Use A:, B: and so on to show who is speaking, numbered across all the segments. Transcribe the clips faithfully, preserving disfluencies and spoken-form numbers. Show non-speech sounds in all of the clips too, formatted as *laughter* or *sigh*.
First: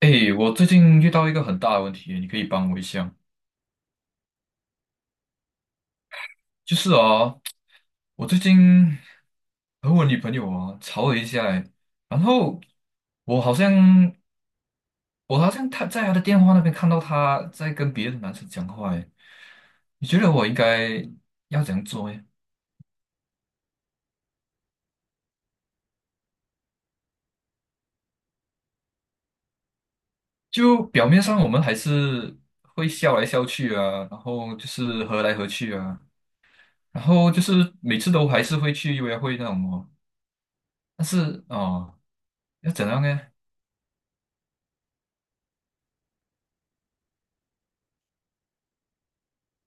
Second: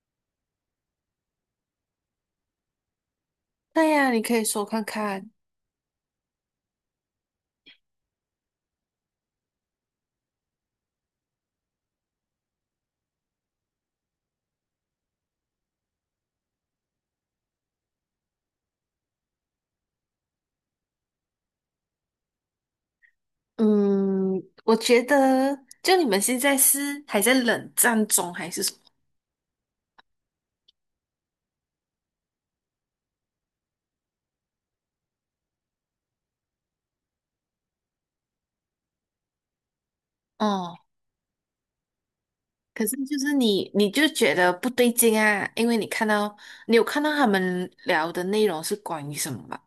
A: 诶，我最近遇到一个很大的问题，你可以帮我一下。
B: 对呀，你可以说看看。
A: 就是啊，我最近和我女朋友啊吵了一下，诶，然后我好像我好像她在她的电话那边看到她在跟别的男生讲话诶，你觉得我应该要怎样做诶？
B: 嗯，我觉得就你们现在是还在冷战中还是什么？
A: 就表面上我们还是会笑来笑去啊，然后就是和来和去啊，然后就是每次都还是会去约会那种哦，
B: 哦，
A: 但是哦，要
B: 可
A: 怎
B: 是
A: 样
B: 就
A: 呢？
B: 是你，你就觉得不对劲啊，因为你看到你有看到他们聊的内容是关于什么吧？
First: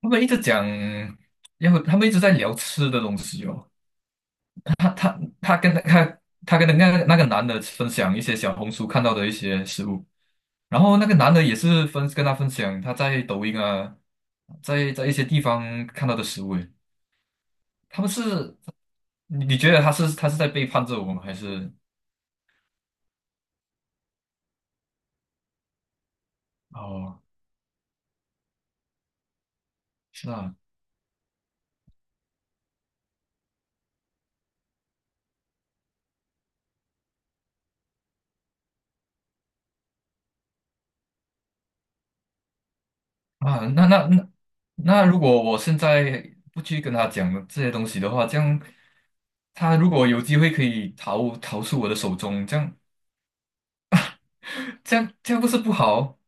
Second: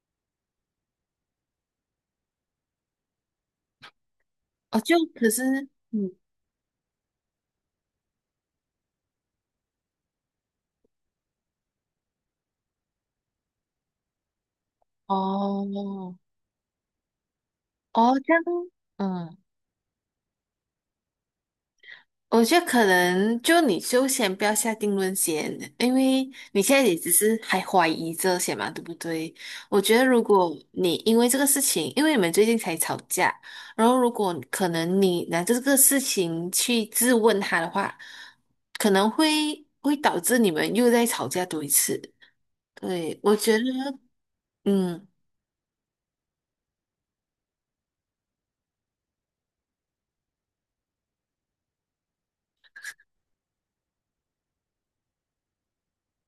A: 他们一直讲，然后他们一直在聊吃的东西哦。
B: 哦，就可是
A: 他跟
B: 嗯，
A: 他他跟那个那个男的分享一些小红书看到的一些食物，然后那个男的也是分跟他分享他在抖音啊，在在一些地方看
B: 哦
A: 到的食物诶。他们
B: 哦，这样，
A: 是，
B: 嗯。
A: 你你觉得他是他是在背叛着我们，还是
B: 我觉得可能就你就先不要下定论先，因为你现在也只
A: 哦？
B: 是还怀疑这些嘛，对不对？我觉得如
A: 是啊。
B: 果你因为这个事情，因为你们最近才吵架，然后如果可能你拿这个事情去质问他的话，可能会会导致你们又在吵架多一次。对，我觉得，
A: 啊那那那那
B: 嗯。
A: 如果我现在不去跟他讲这些东西的话，这样他如果有机会可以逃逃出我的手中，这样。这样这样不是不好哦？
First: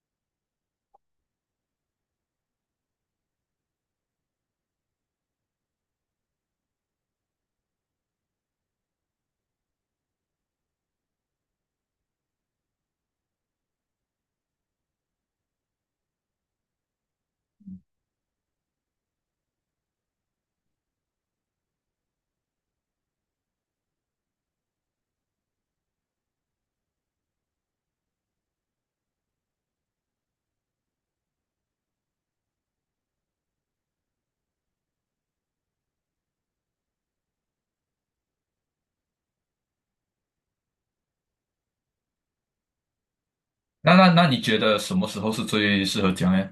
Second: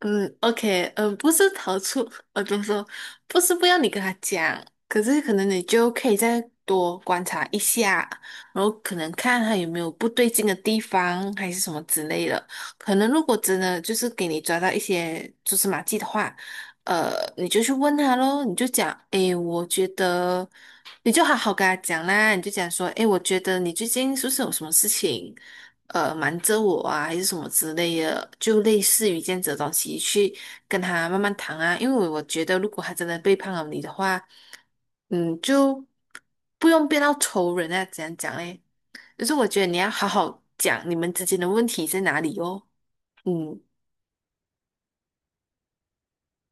B: 嗯，OK，嗯，不是逃出，呃，就么说？不是不要你跟他讲，可是可能你就可以再多观察一下，然后可能看他有没有不对劲的地方，还是什么之类的。可能如果真的就是给你抓到一些蛛丝马迹的话，呃，你就去问他咯，你就讲，诶，我觉得。你就好好跟他讲啦，你就讲说，诶，我觉得你最近是不是有什么事情，呃，瞒着我啊，还是什么之类的，就类似于这样子的东西，去跟他慢慢谈啊。因为我觉得，如果他真的背叛了你的话，嗯，就不用变到仇人啊，怎样讲嘞？就是我觉得你要好好讲你们之间的问题在哪里哦。嗯，
A: 那那那你觉得什么时候是最适合讲呢？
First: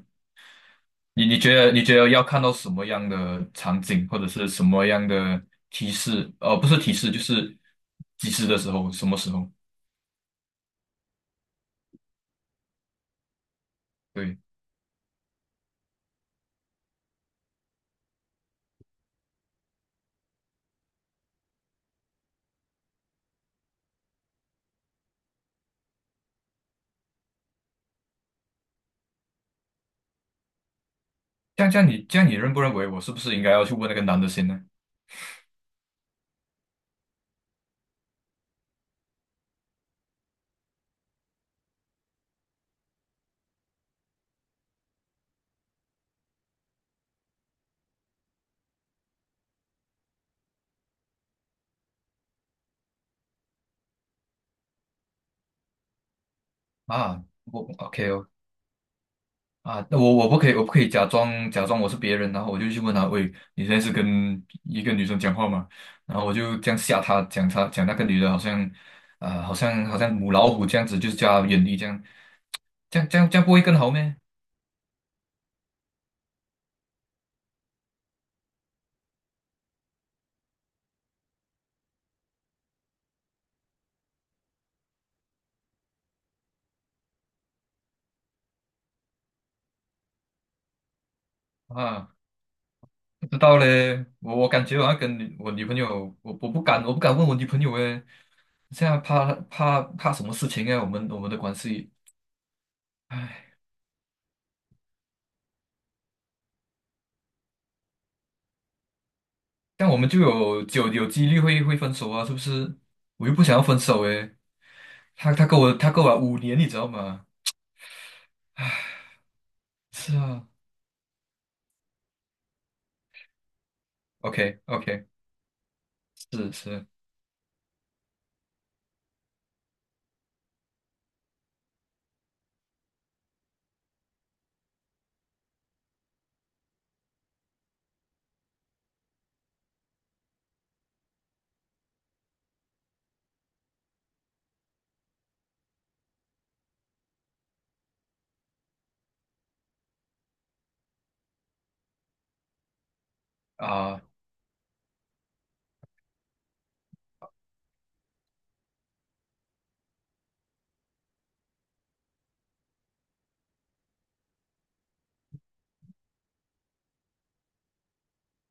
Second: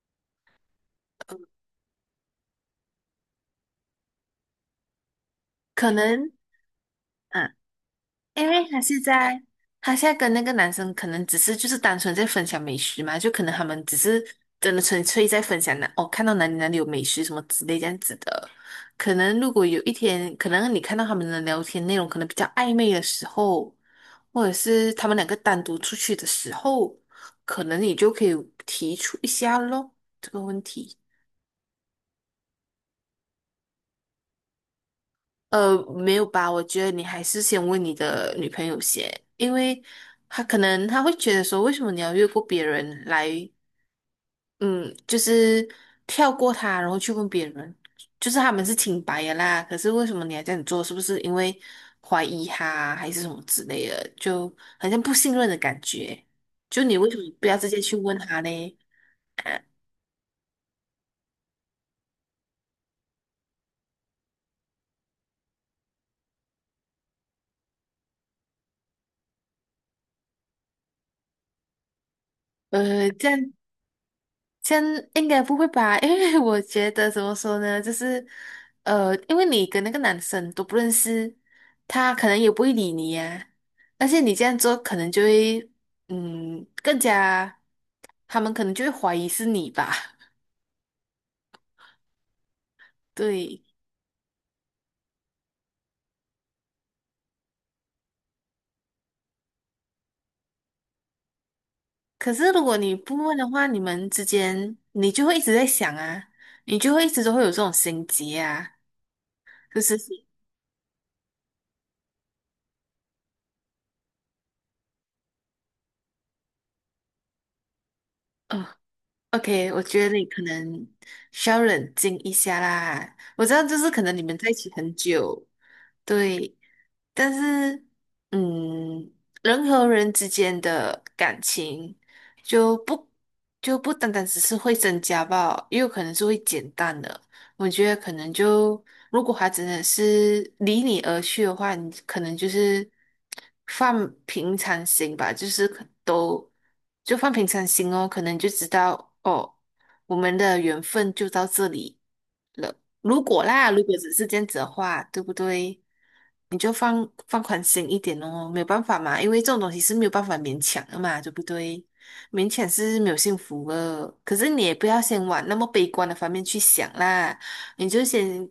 A: 你你觉得你觉得要看到什么样的场景，或者是什么样的
B: 可
A: 提示？
B: 能
A: 呃，不是提示，就
B: 啊。
A: 是及时
B: 因
A: 的
B: 为
A: 时
B: 他
A: 候，
B: 现
A: 什么时
B: 在，
A: 候？
B: 他现在跟那个男生可能只是就是单纯在分享美食嘛，就可能他们只是
A: 对，
B: 真的纯粹在分享那哦，看到哪里哪里有美食什么之类这样子的。可能如果有一天，可能你看到他们的聊天内容可能比较暧昧的时候，或者是他们两个单独出去的时候，可能你就可以提出一下咯，这个问题。
A: 这样这样你这样你认不认为我是不是应该要去问那个男的先呢？
B: 呃，没有吧？我觉得你还是先问你的女朋友先，因为她可能她会觉得说，为什么你要越过别人来，嗯，就是跳过他，然后去问别人，就是他们是清白的啦，可是为什么你还这样做？是不是因为怀疑他还是什么之类的？就好像不信任的感觉。就你为什么
A: 啊，
B: 不要
A: 我
B: 直接去
A: OK
B: 问
A: 哦。
B: 他呢？*laughs*
A: 啊，那我我不可以，我不可以假装假装我是别人，然后我就去问他，喂，你现在是跟一个女生讲话吗？然后我就这样吓他，讲他讲那个女的好像，啊、好像好像母老虎这样子，就是叫他远离这样，这样
B: 呃，
A: 这样
B: 这
A: 这样
B: 样
A: 不会更好咩？
B: 先应该不会吧？*laughs* 因为我觉得怎么说呢，就是呃，因为你跟那个男生都不认识，他可能也不会理你呀、而且你这样做，可能就会嗯，更加他们可能就会怀疑是你吧？
A: 啊，
B: *laughs*
A: 不知道
B: 对。
A: 嘞，我我感觉我要跟女我女朋友，我我不敢我不敢问我女朋友诶，现在怕怕怕什么事情啊？我们我们的关系，
B: 可是如果你不问的
A: 唉，
B: 话，你们之间你就会一直在想啊，你就会一直都会有这种心结啊，就
A: 但我
B: 是。
A: 们就有就有几率会会分手啊，是不是？我又不想要分手诶。他他跟我他跟我五年，你知道吗？
B: 呃 OK，我觉得
A: 是
B: 你可
A: 啊
B: 能需要冷静一下啦。我知道，就是可能你们在一
A: ，OK
B: 起很
A: OK,
B: 久，
A: 是
B: 对，
A: 是
B: 但是，嗯，人和人之间的感情就不就不单单只是会增加吧，也有可能是会减淡的。我觉得可能就如果他真的是离你而去的话，你可能就是放平常心吧，就是可都就放平常心哦，可能就知道哦。我们的缘分就到这里了。如果啦，如果
A: 啊，
B: 只是这样子的话，对不对？你就放放宽心一点哦，没有办法嘛，因为这种东西是没有办法勉强的嘛，对不对？勉强是没有幸福的，可是你也不要先往那么悲观的方面去想啦，你就先。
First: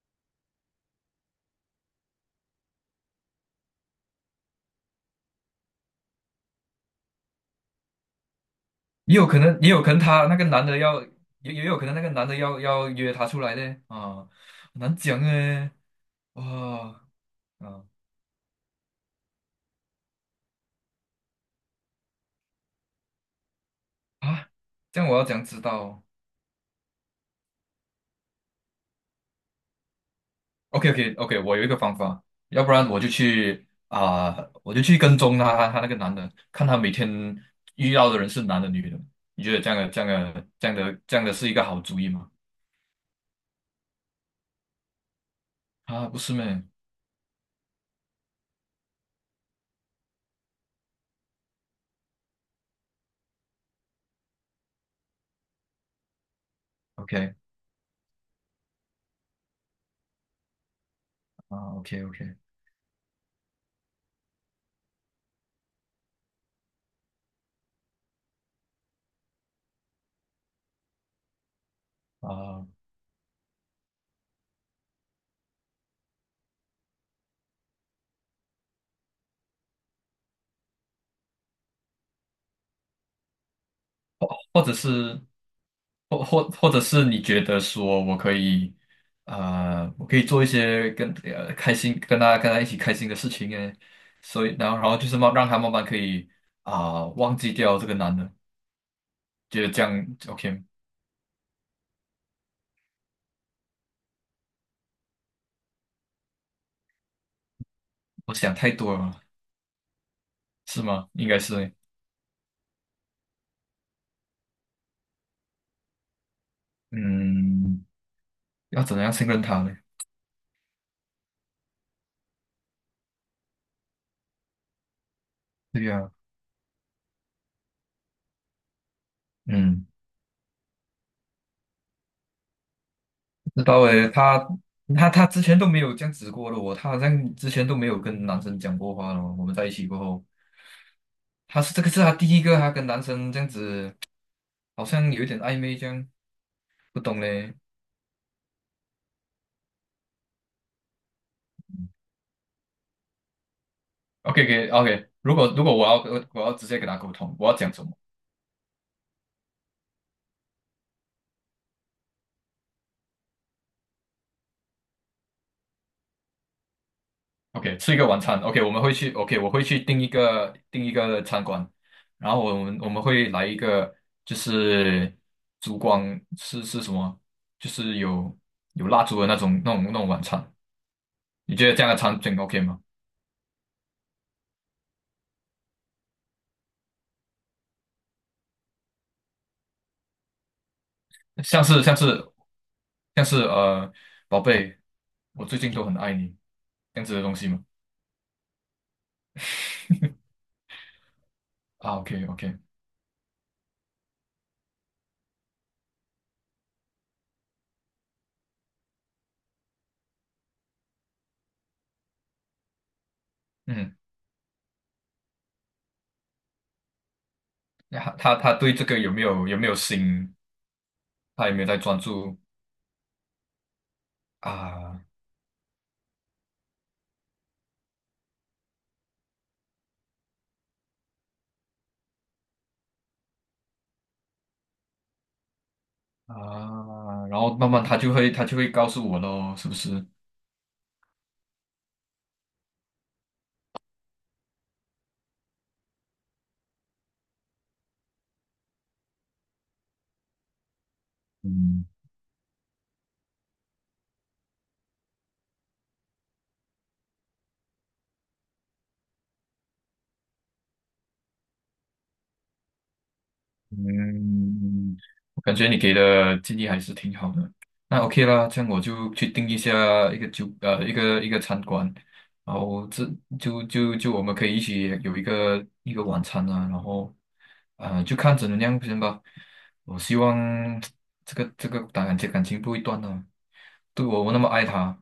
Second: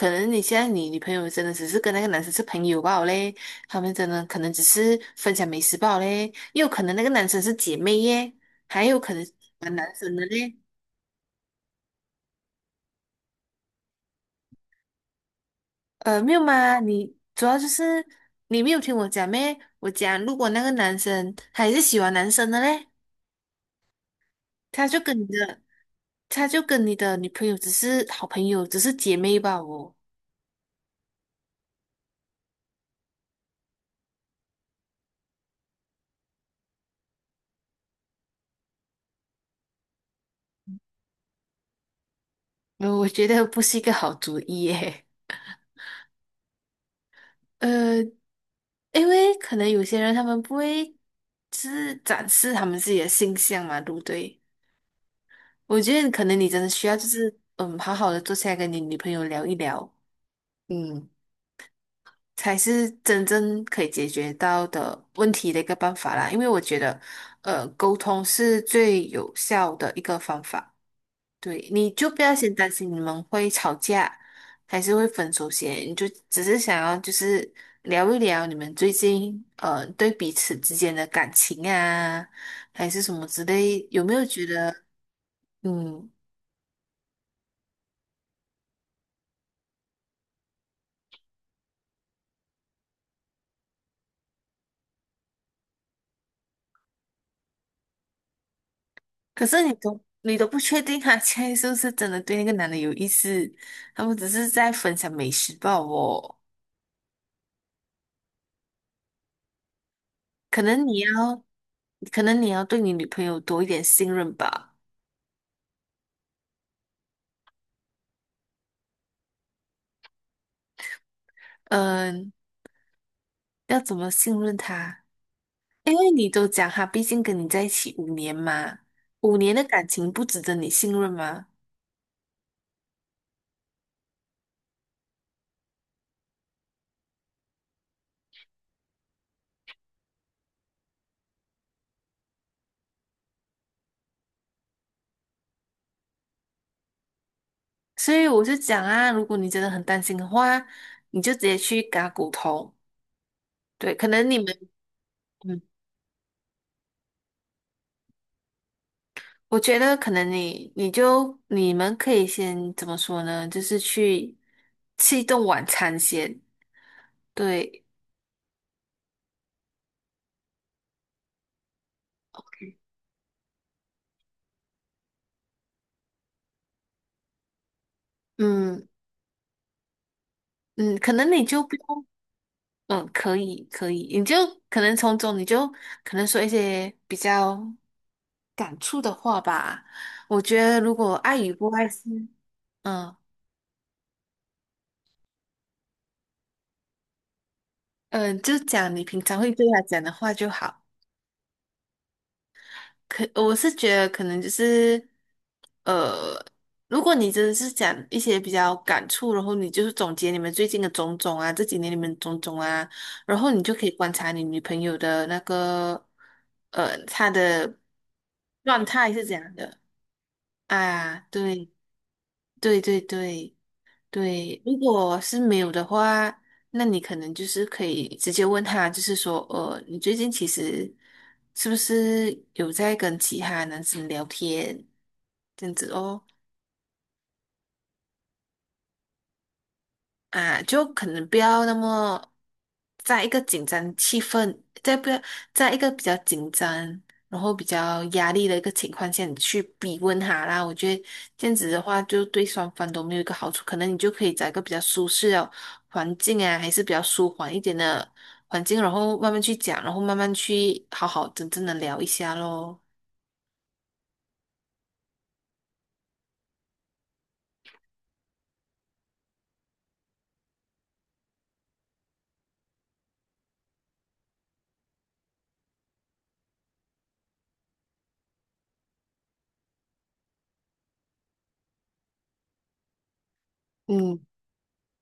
B: 可能你现在你女朋友真的只是跟那个男生是朋友罢了嘞，他们真的可能只是分享美食罢了嘞，也有可能那个男生是姐妹耶，还有可
A: 也
B: 能
A: 有
B: 是喜
A: 可能也
B: 欢
A: 有可
B: 男
A: 能
B: 生的
A: 他那个
B: 嘞。
A: 男的要也也有可能那个男的要要约她出来的啊，很难讲哎，
B: 呃，没有
A: 哇。
B: 嘛，你主要就
A: 啊
B: 是你没有听我讲咩？我讲，如果那个男生他也是喜欢男生的嘞，
A: 啊，
B: 他就
A: 这样我
B: 跟
A: 要
B: 你
A: 怎样知
B: 的，
A: 道
B: 他就跟你的女朋友只是好朋友，只是姐妹吧哦。
A: ？OK OK OK,我有一个方法，要不然我就去啊，我就去跟踪他他那个男的，看他每天遇到的人是男的女的，你觉得这样的这样的这样的这样的是一个好主意吗？
B: 呃我觉得不是一个好主意耶。
A: 啊，不是咩
B: *laughs* 呃，因为可能有些人他们不会，就是展示他们自己的性向嘛，对不对？我觉得可能你真的需要就
A: ？OK。
B: 是，嗯，好好的坐下来跟你女朋友聊一聊，嗯。
A: 啊，OK OK,
B: 才是真正可以解决到的问题的一个办法啦。因为我觉得，呃，沟通是最有效的一个方法。对，你就不要先
A: 啊，
B: 担心你们会吵架，还是会分手先，你就只是想要就是聊一聊你们最近呃对彼此之间的感情啊，还是什么之类，有没有觉
A: 或者
B: 得
A: 是
B: 嗯？
A: 或或或者是你觉得说我可以呃，我可以做一些跟呃开心跟他跟他一起开心的事情诶，所以然后然后就是慢让他慢慢可以啊、忘记掉这个男的，
B: 可
A: 觉
B: 是
A: 得
B: 你
A: 这
B: 都
A: 样
B: 你都不
A: OK,
B: 确定他 *laughs* 现在是不是真的对那个男的有意思，他们只是在分享美食报哦。
A: 我想太多了，
B: 可
A: 是
B: 能你
A: 吗？应该
B: 要，
A: 是。
B: 可能你要对你女朋友多一点信任吧。
A: 嗯，要怎样信任他呢？
B: 嗯，要怎么信任她？
A: 对
B: 因为
A: 呀、
B: 你都讲她毕竟跟你在一起五年嘛，五年的
A: 嗯。
B: 感情不值得你信任吗？
A: 知道诶，他他他之前都没有这样子过的哦，他好像之前都没有跟男生讲过话了哦。我们在一起过后，他是这个是他第一个，他跟男生这样子，好像有一点暧昧这样，不懂嘞。
B: 所以我就讲啊，如果你真的很担心的话，你就直接去跟她头。对，可能你们，
A: OK，OK，OK。如果
B: 嗯，
A: 如果我要我我要直接跟他沟通，我要讲什么
B: 我觉得可能你，你就你们可以先怎么说呢？就是去吃一顿晚餐先。
A: ？OK,
B: 对，
A: 吃一个晚餐。OK,我们会去 OK,我会去订一个订一个餐馆，然后我们我们会来一个就是烛光是是什么？就是有
B: 嗯
A: 有蜡烛的那种那种那种晚餐。
B: 嗯，可能你
A: 你
B: 就
A: 觉得
B: 不
A: 这样的
B: 用。
A: 场景 OK 吗？
B: 嗯，可以可以，你就可能从中你就可能说一些比较感触的话吧。我觉得如果爱与
A: 像
B: 不
A: 是
B: 爱
A: 像
B: 是，
A: 是
B: 嗯
A: 像是呃，宝贝，我最近都很爱你，这样子的东西吗？
B: 嗯，就讲你平常会对他讲的话就好。
A: 啊，OK OK,
B: 可我是觉得可能就是，呃，如果你真的是讲一些比较感触，然后你就是总结你们最近的种种啊，这几年你们种种啊，然后你就可以
A: 嗯，
B: 观察你女朋友的那个，呃，她的
A: 那他他他对这
B: 状
A: 个
B: 态
A: 有没
B: 是怎
A: 有
B: 样
A: 有没有
B: 的。
A: 心？
B: 啊，
A: 他有没有
B: 对
A: 在专注
B: 对对对对，如
A: 啊
B: 果是没有的话，那你可能就是可以直接问他，就是说，呃，你最近其实是不是有在跟其他男生聊天这样子哦？
A: 啊？然后慢慢他就会他就会告诉我咯，是不是？
B: 啊，就可能不要那么在一个紧张气氛，在不要在一个比较紧张，然后比较压力的一个情况下，你去逼问他啦。我觉得这样子的
A: 嗯。
B: 话，就对双方都没有一个好处。可能你就可以找一个比较舒适的环境啊，还是比较舒缓一点的环境，然后慢慢去讲，然后慢慢去好好真正的聊一下咯。
A: 嗯，嗯嗯嗯我感觉你给的建议还是挺好的。那 OK 啦，这样我就去定一下一个酒呃一个呃一个餐馆，然后这就就就我们可以一起有一个一个晚餐啊，然后呃就看怎么样先吧。我希望这个这个感情感情不会断啊，对
B: 嗯。
A: 我我那么爱他。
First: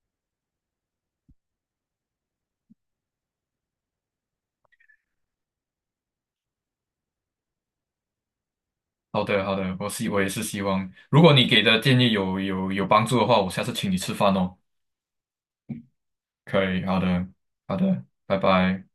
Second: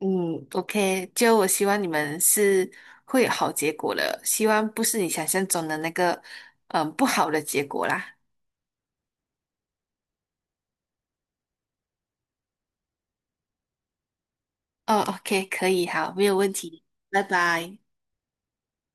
B: 嗯，OK，就我希望你们是会有好结果的，希望不是你想象中的那个，嗯，不好的结果啦。
A: 好的好的，我希我也是希望，如果你给的建议有有有帮助的话，我下次请你吃饭哦。
B: 哦，OK，可以，好，没有问
A: 可以，
B: 题，
A: 好
B: 拜
A: 的好
B: 拜。
A: 的，拜拜。